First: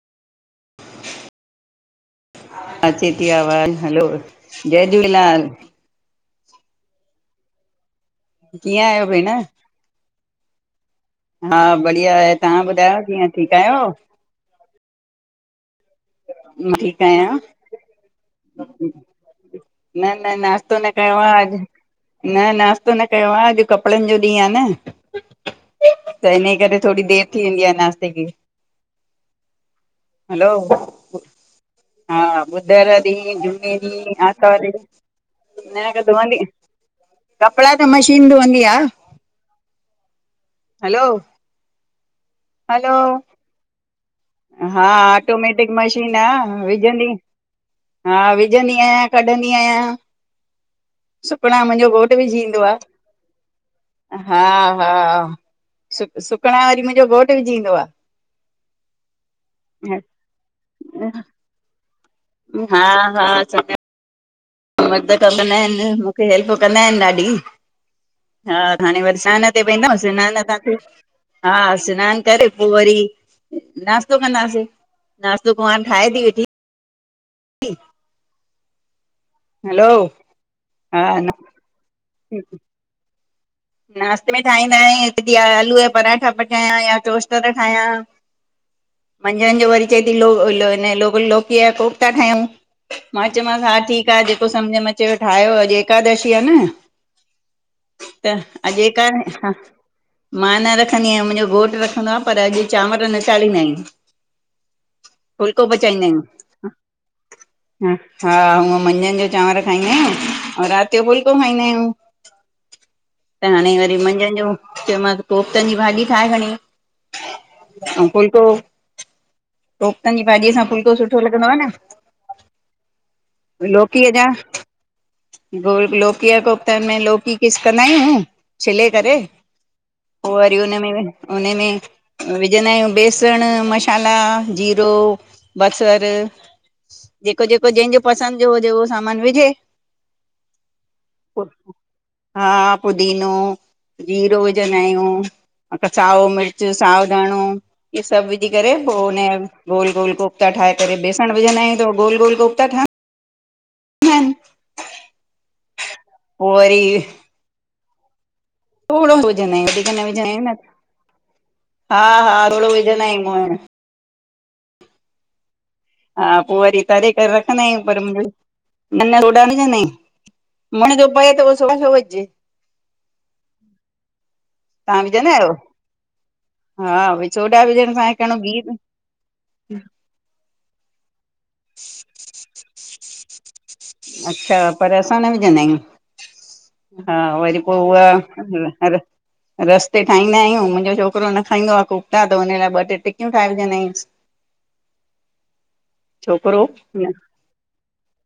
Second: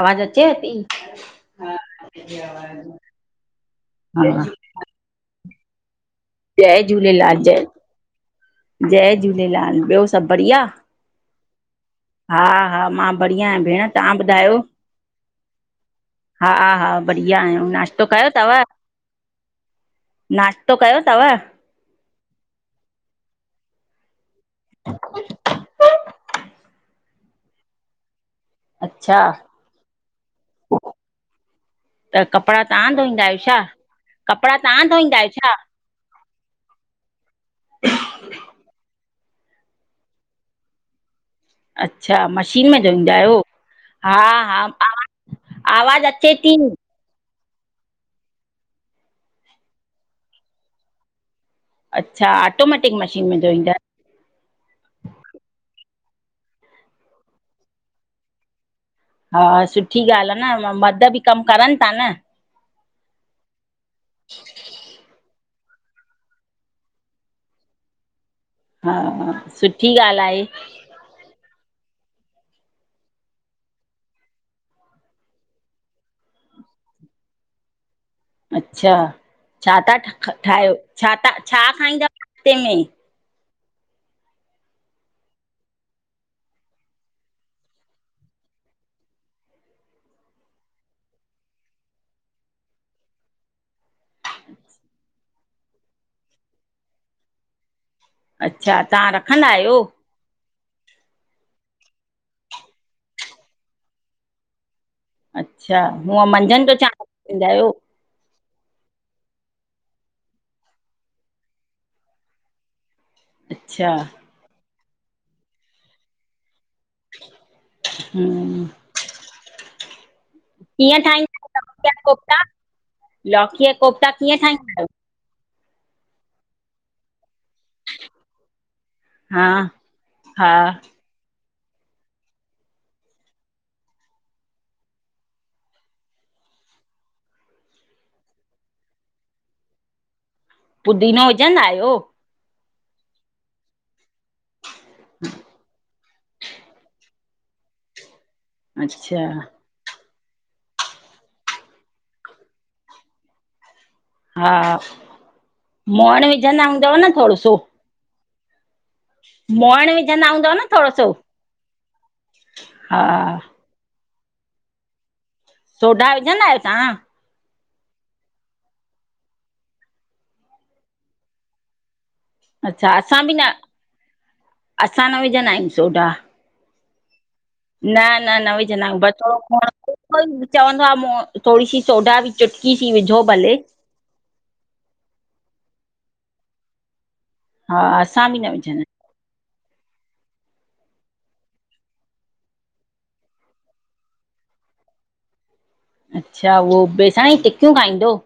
आवाज अचेव थी? अचे थी आवाज़ हलो जय झूलेलाल जय झूलेलाल जय, कीअं आहियो जय भेण? झूलेलाल ॿियो सभु बढ़िया हा बढ़िया आहे हा, तव्हां हा ॿुधायो मां कीअं बढ़िया ठीकु आहियां आहियो? भेण तव्हां ॿुधायो? हा, मां हा ठीकु आहियां बढ़िया आहियूं नाश्तो कयो तव? न न नास्तो नाश्तो न कयो तव? आ अॼु। न नाश्तो न कयो आ अॼु कपिड़नि जो ॾींहुं आ न त इन्हे करे थोड़ी देरि थी वेंदी आ नाश्ते खे। अच्छा, हलो हा त कपिड़ा ॿुधर तव्हां धोईंदा ॾीहिं, आहियो छा? जुम्मे ॾीहि, कपिड़ा आतवार ॾीह तव्हां धोईंदा आहियो छा? न अगर धोवंदी, कपड़ा त मशीन धोअंदी आ हलो। अच्छा मशीन में हलो धोईंदा आहियो? हा हा ऑटोमेटिक आवा आवाज़ मशीन अच्चे ती। आहे विझंदी हा विझंदी आहियां कढंदी आहियां सुकढा मुंजो घोटु अच्छा, विझी ईंदो आ। ऑटोमेटिक मशीन में धोईंदा आहियो? हा हा सुक सुकिणां वरी मुंजो घोटु विझीं ईंदो आ [inaudible] हा सुठी ॻाल्हि आ न म मर्द बि कमु करनि ता न हा हा अ [inaudible] मर्द क कंदा हिनि, मुखे हेल्प कंदा हिनि ॾाढी हा हाणें वरी हा, सनान ते वेंदम सुठी ॻाल्हि सनान आहे। तां थी हा सनानु करे पो वरी नाश्तो कंदा से नास्तो कुवाँर ठाहे ती वेठी। ठ [unintelligible] अच्छा, छा ता ठ ठाहियो हा छा ता छा खाईंदा नास्ते में? नाश्ते में ठाहींदा आहियूं हिकु ॾीहिं आलू जा पराठा पचायां या टोस्टर ठाहियां मंझंदि जो वरी चए ती लो लोकिय लोकीअ या कोफ्ता ठाहियंउं मां चयोमांसि हा ठीकु आ जेको सम्झ में अचेव ठाहियो अॼु एकादशी आ न त अॼु अच्छा एका तव्हां रखंदा हा आहियो मां न रखंदी आहियां मुंजो घोटु रखंदो आ पर अॼु चांवर न चाढ़ींदा आहियूं। फुल्को अच्छा पचाईंदा हूअं मंझंदि आहियूं जो चांवर पीअंदा आहियो ह हा हूअं मंझंन जो चांवर खाईंदा आहियूं अंउं राति जो फुलिको खाईंदा आहियूं। त हाणे अच्छा वरी मंझंदि जो चयोमसि कोफ्तनि जी भाॼी ठाहे खणीं। अंउं फुल्को हम्म कोफ्तनि जी भाॼीअ सां फुलको कीअं सुठो ठाहींदा लॻंदो आहियो आ न, लौकी जा कोफ्ता लौकी जा कोफ्ता लोकीअ जा कीअं ठाहींदा आहियो गोल लोकीय कोफ्तन में लोकी किस कंदा आहियूं छिले करे हा पो हा वरी उन्हे में उन्हेमें विझंदा आहियूं बेसंण, मसाला, जीरो, बसरु जेको- जेको जंहिंजो पसंदि जो हुजे उहो सामान विझे पुदीनो विझंदा आहियो? हा पुदीनो, जीरो विझंदा आहियूं अ साओ मिर्च साओ धाणों इह्ये सबु विझी करे पो उन अच्छा गोल -गोल कोफा ठाहे करे, बेसंण विझंदायूं त हो गोल- गोल कोफ्ता ठहंद्। हा मोअण पो विझंदा वरी हूंदव न थोड़ो सो थोड़ो विझंदा आहियूं वधीक मोइण न विझंदा आहियूं हूंदव न, थोरो सो हा हा थोड़ो हा विझंदायूं मोहिण। सोडा हा विझंदा पो आहियो वरी तव्हां तरे करे रखंदा आहियूं पर न न सोॾा न विझंदा हियूं। मोहिण जो पए त पो सोडा छो विझिजे। अच्छा असां बि न तव्हां असां न आहियो? विझंदा आहियूं सोडा। हा वही। न न न विझ न बचड़ो खोण। कोई चवंदो आ मो थोरी सी सोडा बि चुट्की सी विझो भले। अच्छा पर असां न विझंदायूं। हा वरी पो हा असां बि न विझंदा हुव्। रस्ते ठाहींदायूं मुंजो छोकरो न खाईंदो आहे कुकता त हुन लाइ ॿ टे टिकियूं ठाहे विझंदायूं। [inaudible] अच्छा उहो बेसाणी टिकियूं खाईंदो।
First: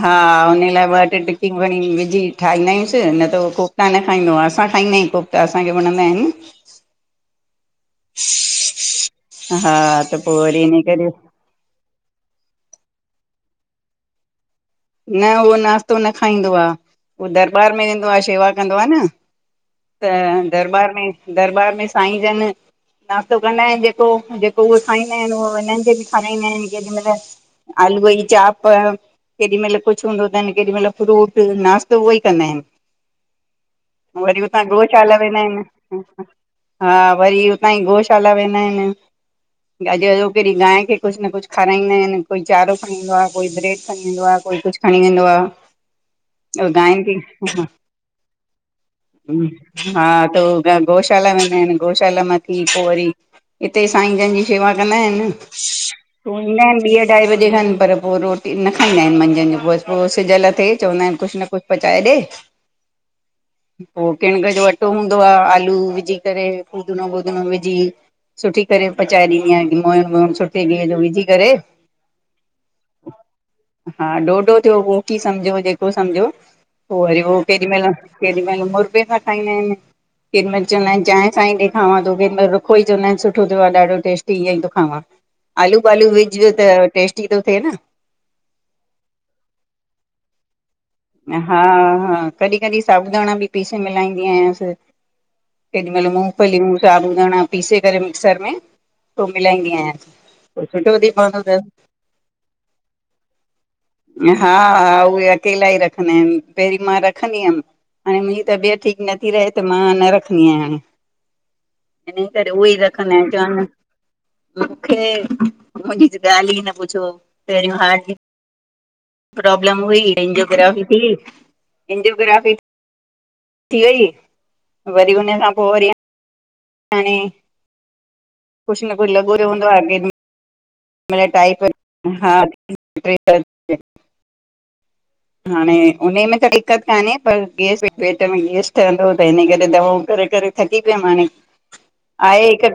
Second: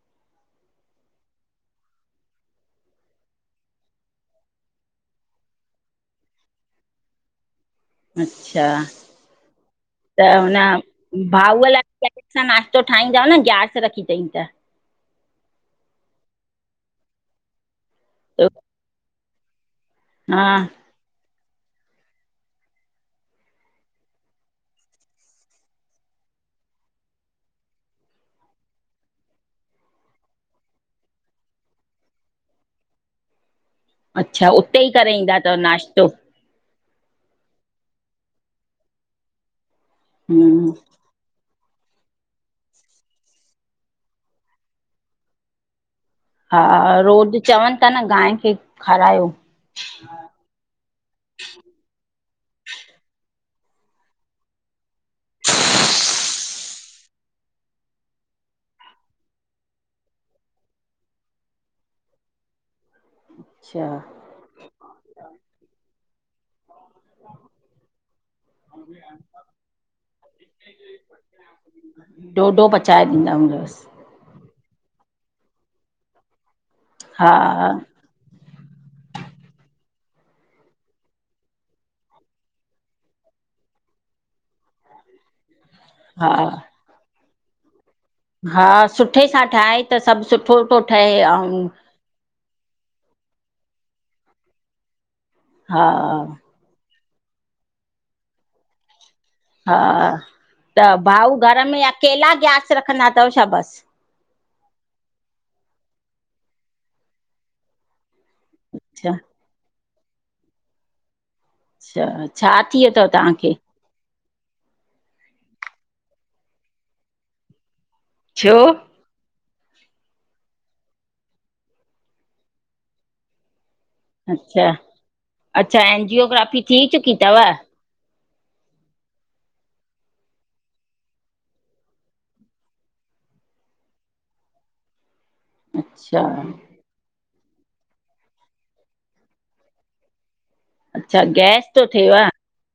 हा हुन लाइ ॿ टे टिकियूं भणी विझी ठाहींदाईस् हीनत उह कोक। तां न खाईंदो आ असां खाईंदायूं कोक त असांखे वणंदा आहिन। अच्छा हा त पो वरी इन करे। भाऊअ लाइ अलॻि सां नाश्तो ठाहींदव न ग्यारस रखी अथईं त। न उहो नाास्तो न खाईंदो आ उहो दरबार में वेंदो आ सेवा कंदो आहे न। त हा दरबार में दरबार में साईं जन। नाश्तो कंदा आहिन जेको जेको उह खाईंदा आहिन उहो हिनन जे बि खाराईंदा आहिन केॾी महल। आलू वई चाप। केॾी मल कुछ हूंदो थन केॾी मल फ्रूट नाश्तो उहो ई कंदा आहिन। वरी अच्छा हुतां उते ई गोशाला करे ईंदा वेंदा अथव आहिन। नाश्तो हा वरी हुतां ई गोशाला वेंदा आहिन अॼु केॾी हम्म गांइ खे। कुछ न कुछ खाराईंदा आहिन कोई चारो खणंदो आहे कोई ब्रेड ख। व आ कोई कुछ खणी वेंदो आ। हा रोज चवन् था न गांइ खे खारायो। हा त उ गौशाला वेंदा आहिन गौशाला म थी पो वरी हिते साईं जन जी। वा कंदा आहिन पो ईंदा आहिन ॿीह अढाई बजे खन पर पो रोटी न। खाईंदा आहिन मंझंनजो पोइस पोइ सिजल थिए चवंदा आहिनि कुछ न कुछ पचाए ॾे। अच्छा पो किणक जो अटो हूंदो आहे आलू विझी करे फूदणो वुदणो विझी। सुठी करे पचाए ॾींदी आहियां क मोइण वोइण सुठे गेह जो विझी करे। ॾोढो पचाए ॾींदा हूंवस। हा ॾोडो थियो कोकी सम्झो जेको सम्झो पो वरी हा उहो केॾी मल। केॾी मल मुरबे खां ठाहींदा आहिन। केॾि मइल चवंदा आहिन, चांय सां ही ॾे खांवा थो केॾि मईल रुखो ई चवंदा आहिन सुठो थियो आ, ॾाढो टेस्टी, ईअं ई थो खावां। आलू बालू हा विझ त टेस्टी तो थिए न। हा सुठे सां ठाहे त सब सुठो तो थो। ठहे हा ऐं हा कॾहिं कॾहिं साबूदाणा बि पीसे मिलाईंदी आयांस। हा केॾी मल मूंगफलीयूं, साबुदाणा पीसे करे मिक्सर में। पोइ मिलाईंदी हा आयांसि पोइ त, सुठो थी भाऊ पवंदो अथसि घर में अकेला ग्यारस रखंदा थव छा बस? हा हा, उहे अकेला ई रखंदा आहिन, पहिरीं मां रखंदी हुयम, हाणे मुंहिं। तबियत ठीक अच्छा नथी रहे त मां न रखंदी आहियां आंयां। हिन अच्छा करे छा उए थी ई वियो अथव रखंदा आहिन, तव्हांखे? चवान। मूंखे, मुंहिंजी त ॻाल्हि ई न पुछो, पहेरूं हार्ट। छ्यो? प्रॉब्लम हुई एंजिओग्राफी थी एंजिओग्राफी थी वई। अच्छा वरी, हुन खां पो अच्छा वरी आं। एंजियोग्राफी थी चुकी थव? कुछ न कुछ लॻो रहंन्दोवा आहे। मिला टाइप हार्ट [inaudible] हाणे उन अच्छा में त दिक़त कान्हे पर, गैस पेट में गैस ठहंदो त हिन करे दवाऊं करे करे थकी पियम अच्छा हाणे, गैस थो थिएव? आहे हिक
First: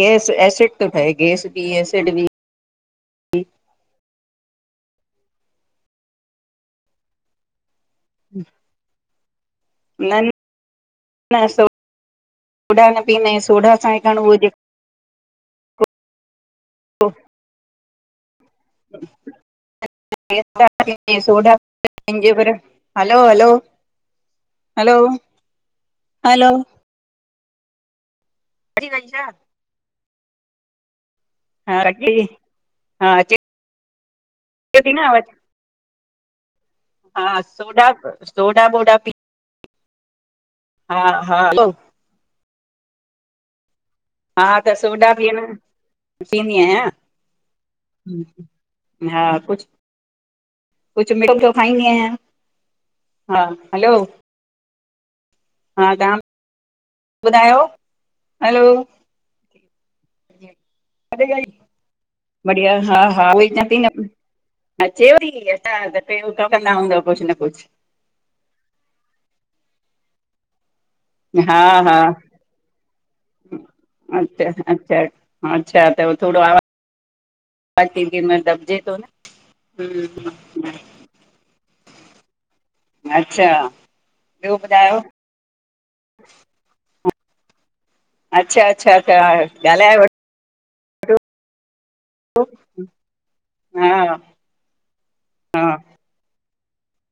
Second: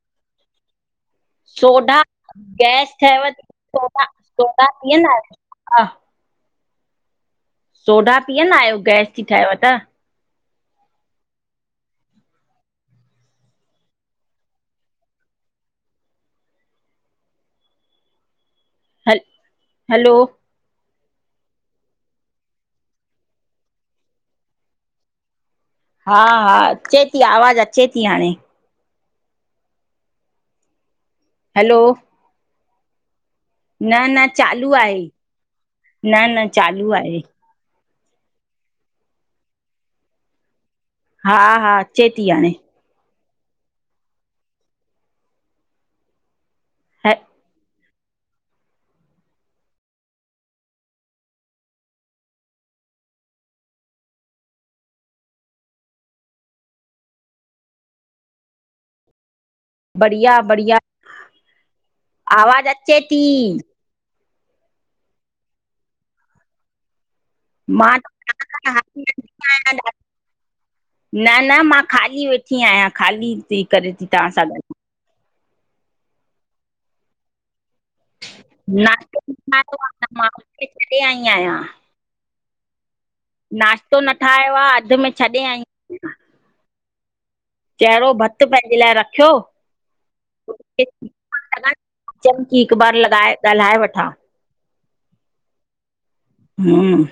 गैस, एसिड थो ठहे गैस ॿि सोडा एसिड ॿि गैस ठयव थी सोॾा, सोॾा पिअंदा आहियो? सोडा पीअंदा आहियो, गैस थी ठहेव त? न न न सो सोडा न पीअंदा आहियूं, सोडा, सां हेखण उहो जेको हा [inaudible] हल हलो हलो हलो हलो हा हलो हा, अचे ती आवाज़ु अचे ती हाणे हर वंशा [inaudible] हलो हा री हा अचे [unintelligible] न न चालू थी न आहे आवाज न न चालू आहे हा सोडा, सोडा वोडा पी हा हा अचे ती हाणे हा त सोडा ॿि आ न, पियंदी आहियां ह हा कुछ कुझु मिठो खाईंदी आहियां, हा हलो हा तव्हां ॿुधायो? हलो बढ़िया बढ़िया आवाज़ बढ़िया, अचे हा थी हा उई चां थी न अचेव ती? असां त, केर उतां कंदा हूंदव कुछ न कुछ मां ह आहियां [inaudible] न न हा मां हा ख़ाली वेठी आहियां, ख़ाली थी करे थी तव्हां सां अच्छा ॻाल अच्छा अच्छा त थोड़ो आवाज पे दिन [inaudible] मां। [unintelligible] छॾे आई आहियां। अच्छा नाश्तो न ठाहियो ॿियो आ, अध ॿुधायो में छॾे आई आया चेहरो भतु अच्छा पंहिंजे अच्छा लाइ अच्छा रखियो ॻाल्हाए वठो सोचयम की, हिकु बार लॻाए ॻाल्हाए हा वठां हा हम,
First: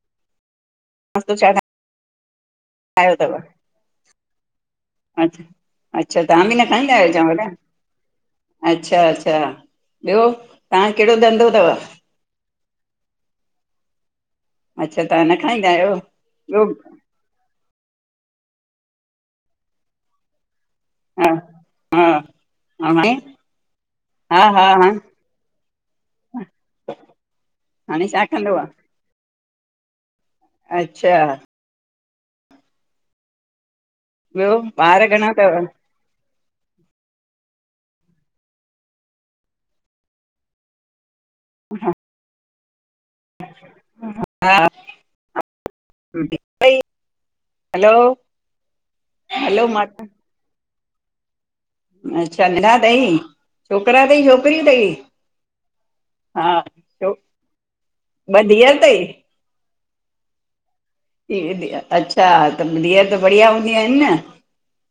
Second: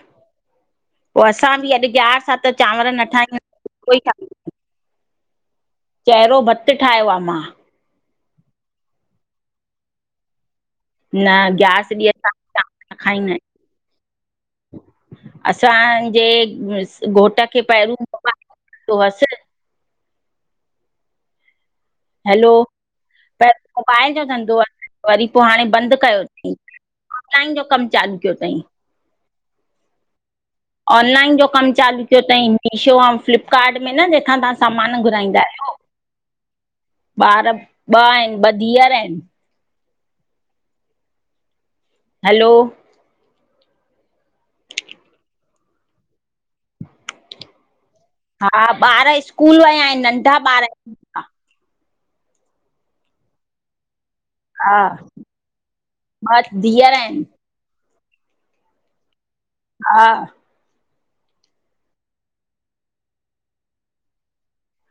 पो नास्तो छा असां बि अॼु ग्यारस आ त चांवर न ठाहिदायूं फुलको ई ठाहीदायूं। अचछा अच्छा तव्हां बि न भतु खाईंदा ठाहियो आहयो आहे चांवर? मां अच्छा अच्छा, ॿियो तव्हां खे कहड़ो न धंधो तव? ग्यारस ॾींहं असां न खाईंदा आयूं तव्हां न खाईंदा आहियो असांजे ॿियो घोट खे पहिरियों मोबाइल जो हूंदो हुअसि हा हा हैलो, हाणे पैहिर मोबाइल जो हा धंधो हा हा हस वरी पो हाणे बंद कयो तई ऑनलाइन जो कम हाणे चालू छा कयो कंदो तई। आहे अच्छा ऑनलाइन जो कम चालू कयो तई मीशो अउ फ्लिपकार्ट में न मथां ताहां ॿियो सामान ॿार घणा घुराईंदा अथव? आहयो ॿार ॿ आहिन ॿ धीअर आहिन। [unintelligible] हलो हा ॿई हलो हा ॿारु स्कूल हलो वया मां आहिन नंढा ॿारु अच्छा नंढा तई, छोकरा तई छोक करी हा तई, हा, ॿ धीअर छो, आहिनि ॿ धीअर तई हा अच्छा, त धीअर त बढ़िया हूंदी आहिन न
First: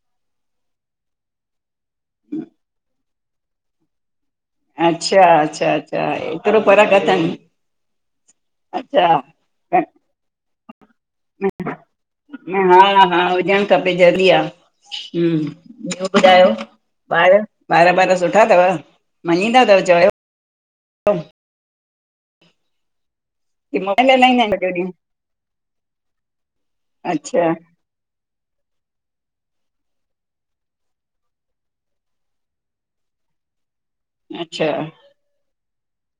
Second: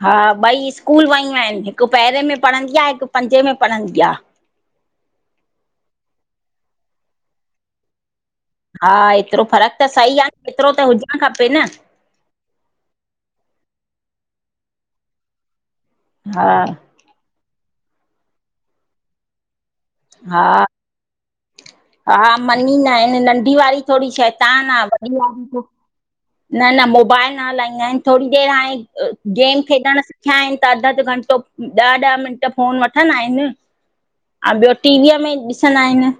हा ॿई स्कूल वयू आहिन हिकु पेहरें में पढ़ंदी आ, हिकु पंजे में पढ़ंदी आ। अच्छा, अच्छा -अच्छा, एतरो फरक़ अथन हा ऐतरो फरक त सही आ, न ऐतरो त हुजण खपे न। हा हा हुजण खपे ज़रूरी आ, हुम्, बयो हा ॿुधायो? ॿारु, ॿारु - ॿारु सुठा तव मञींदा तव चऐ हा हा, मञीदा आहिन नंढी की वारी मोबाइल थोडी हलाईंदा आहिनि सॼो शैतान आ, ॾींहुं? वॾी वारी थोरी न, न मोबाइल न अच्छा हलाईंदा आहिन। थोरी देर हाणे, गेम खेॾण सिखया आहिन त अधु- अधु घंटो, ॾह -ॾह मिंट फ़ोन वठंदा आहिन। [inaudible] हा, ब्यो टीवीअ में ॾिसंदा आहिन।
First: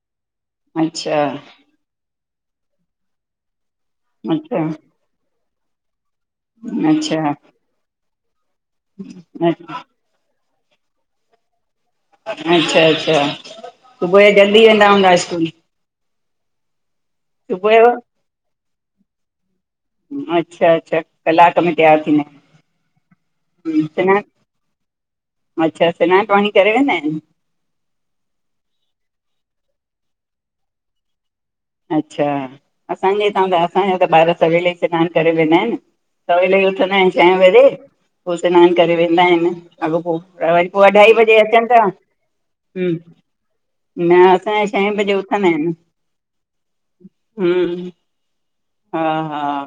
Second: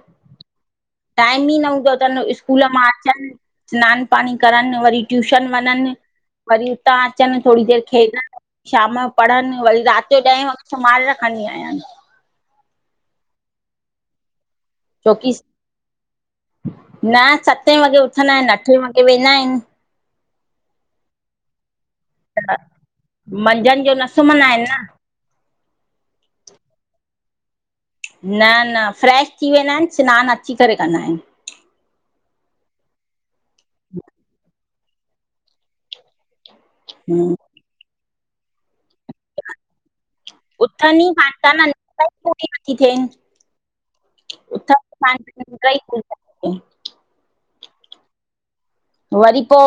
अच्छा टाइम ई न हूंदो तन, स्कूल मां अचन स्नान पाणी अच्छा करण वरी ट्यूशन वञन, वरी उतां अच्छा अचनि थोरी देर खेॾण शाम जो पढ़न वरी राति जो ॾहें वॻे, सुमारे रखंदी आयान। अच्छा अच्छा, सुबह जो जल्दी वेंदा हूंदा छोकी स्कूल न सुबुह सते वॻे उथंदा आहिन, अठे वॻे वेंदा आहिन। अच्छा -अच्छा, क़लाक में तैयार थींदा आहिन। त, मंझन जो न सुमंदा आहिन न अच्छा, सिनान पाणी करे वेंदा आहिन। न न फ्रेश थी, वेंदा आहिन सिनान अची करे कंदा आहिन। अच्छा, असांजे हितां त असांजा त ॿारु सवेल ई सिनान करे वेंदा आहिन सवेल ही उथंदा आहिन छह आहिनि वजे, पो सिनान करे वेंदा आहिन। अॻोपो त वरी पो उथनि ई अढाई कान वजे था न अचन ता, निंड ई पूरी नथी हुं थियनि न उथनि असांजा ई छह बजे कान था उथंदा निंड आहिन, ई पूरी नथी थिए हं वरी पो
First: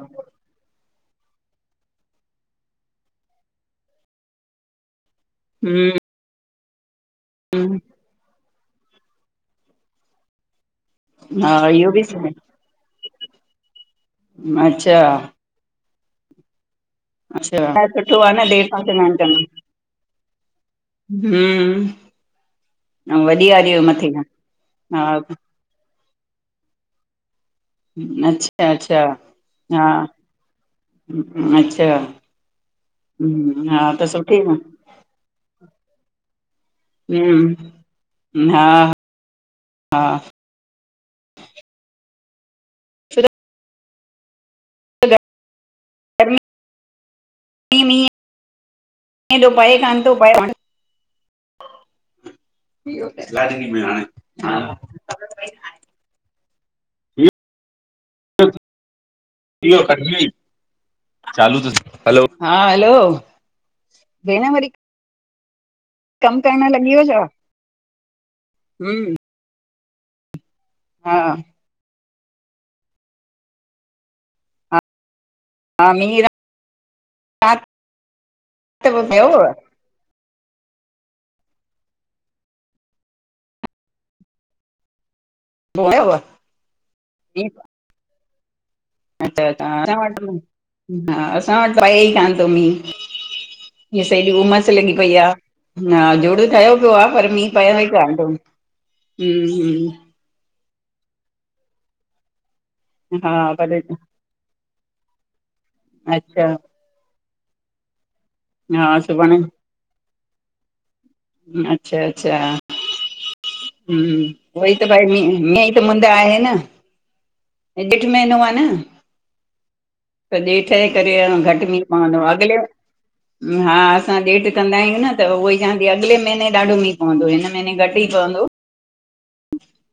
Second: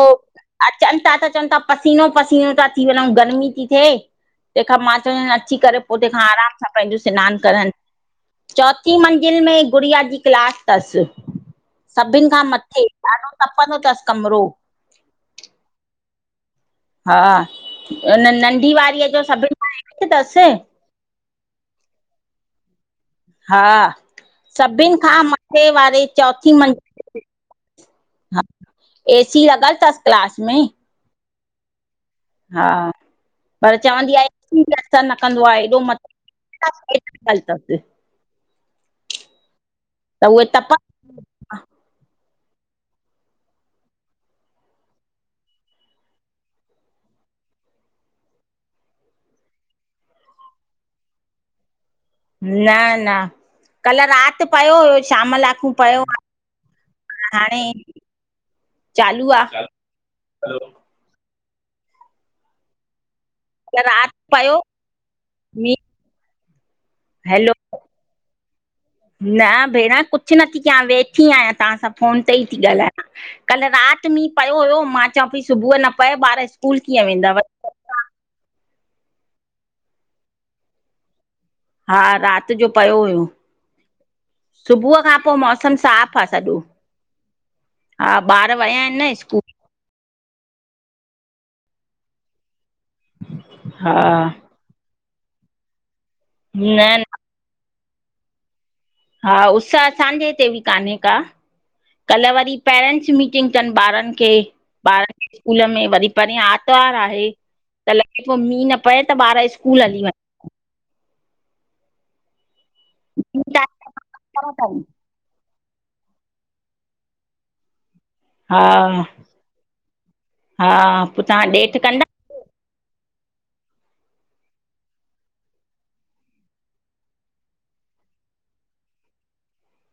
अचनि तां त चवन तां पसीनो -पसीनो तां थी, वञू गर्मी ती थे, तेखां मां चवंद अची करे पो हम्म तेखा आराम, सां पेंजो सिनान करन चोथी मंज़िल में ई गुड़िया जी, क्लास तस हा इहो बि सभिन खां मथे। ॾाढो तपंदो, तस कमरो अच्छा हा, अच्छा सुठो आ न देरि नंढीअ सां वारीअ जो सभिन खां हेठ तसि हुं, अउं वॾी वारीय जो मथे, हा टे वारे चोथी मंज़ हा, अच्छा अच्छा ए सी लॻल हा तसि क्लास में अच्छा हा, हम्म पर हा त चवंदी आ ए सुठी न सी बि असर न कंदो आ एॾो मतिलबु हूं हा हा। त उहे तपा छोजो गर्मी [unintelligible] हेॾो पए कानि तो पए हाण। न न कल राति पयो हुयो। शाम लाकू पयो आ हाणे चालू आ। इयो कटजी वइ, चालू तस हलो हा हेलो त राति पयो कमु करणु लॻी वियो छा? हैलो हूं न भेण कुझु नथी कयां वेठी आहियां तहां सां। फोनु ते ई ती ॻाल्हायां, कल राति मींहुं पियो हा हुयो मां चां पई सुबुह हा न पए मींहुं ॿार स्कूलु कीअं वेंदव। त पो पियोव? हा राति जो पयो हुयो सुबुह खां पो मौस मौसम हुयव? साफ़ आ सॼो, मींहुं हा ॿार विया आहिनि न स्कूलु। त तां, असां वटि, हा, असां वटि पए ई कानि तो मींहुं। हा की असाए हेॾी उमसु लॻी पई आ, हा जुड़ ठहियो न पियो न आ पर मींहुं पया ई कानितमु। हा उसअ असांजे हिते बि कान्हे का, कल्ह वरी पेरेंट्स हा मीटिंग पर तनि ॿारनि खे, ॿारनि खे स्कूलु में वरी परियु अच्छा आत आर्तवार आहे त लॻे पो मींहुं न हा पए त सुभाणे ॿारु स्कूल हली वञनि। अच्छा अच्छा वञनि हूं वई त पई मींं मींई त मुंद आहे न। हे ॼेठ महनो आ न। हा त ॼेठ हा जे करे पोइ अ तव्हां घटि ॾेठ मींहुं कंदा पवंदो आ अॻिले हा असां ॼेट कंदा आहियूं न, त उहो ई चवां ती अॻिले महीने ॾाढो मींहुं पवंदो हिन महिने घटि ई पवंदो। ब [inaudible]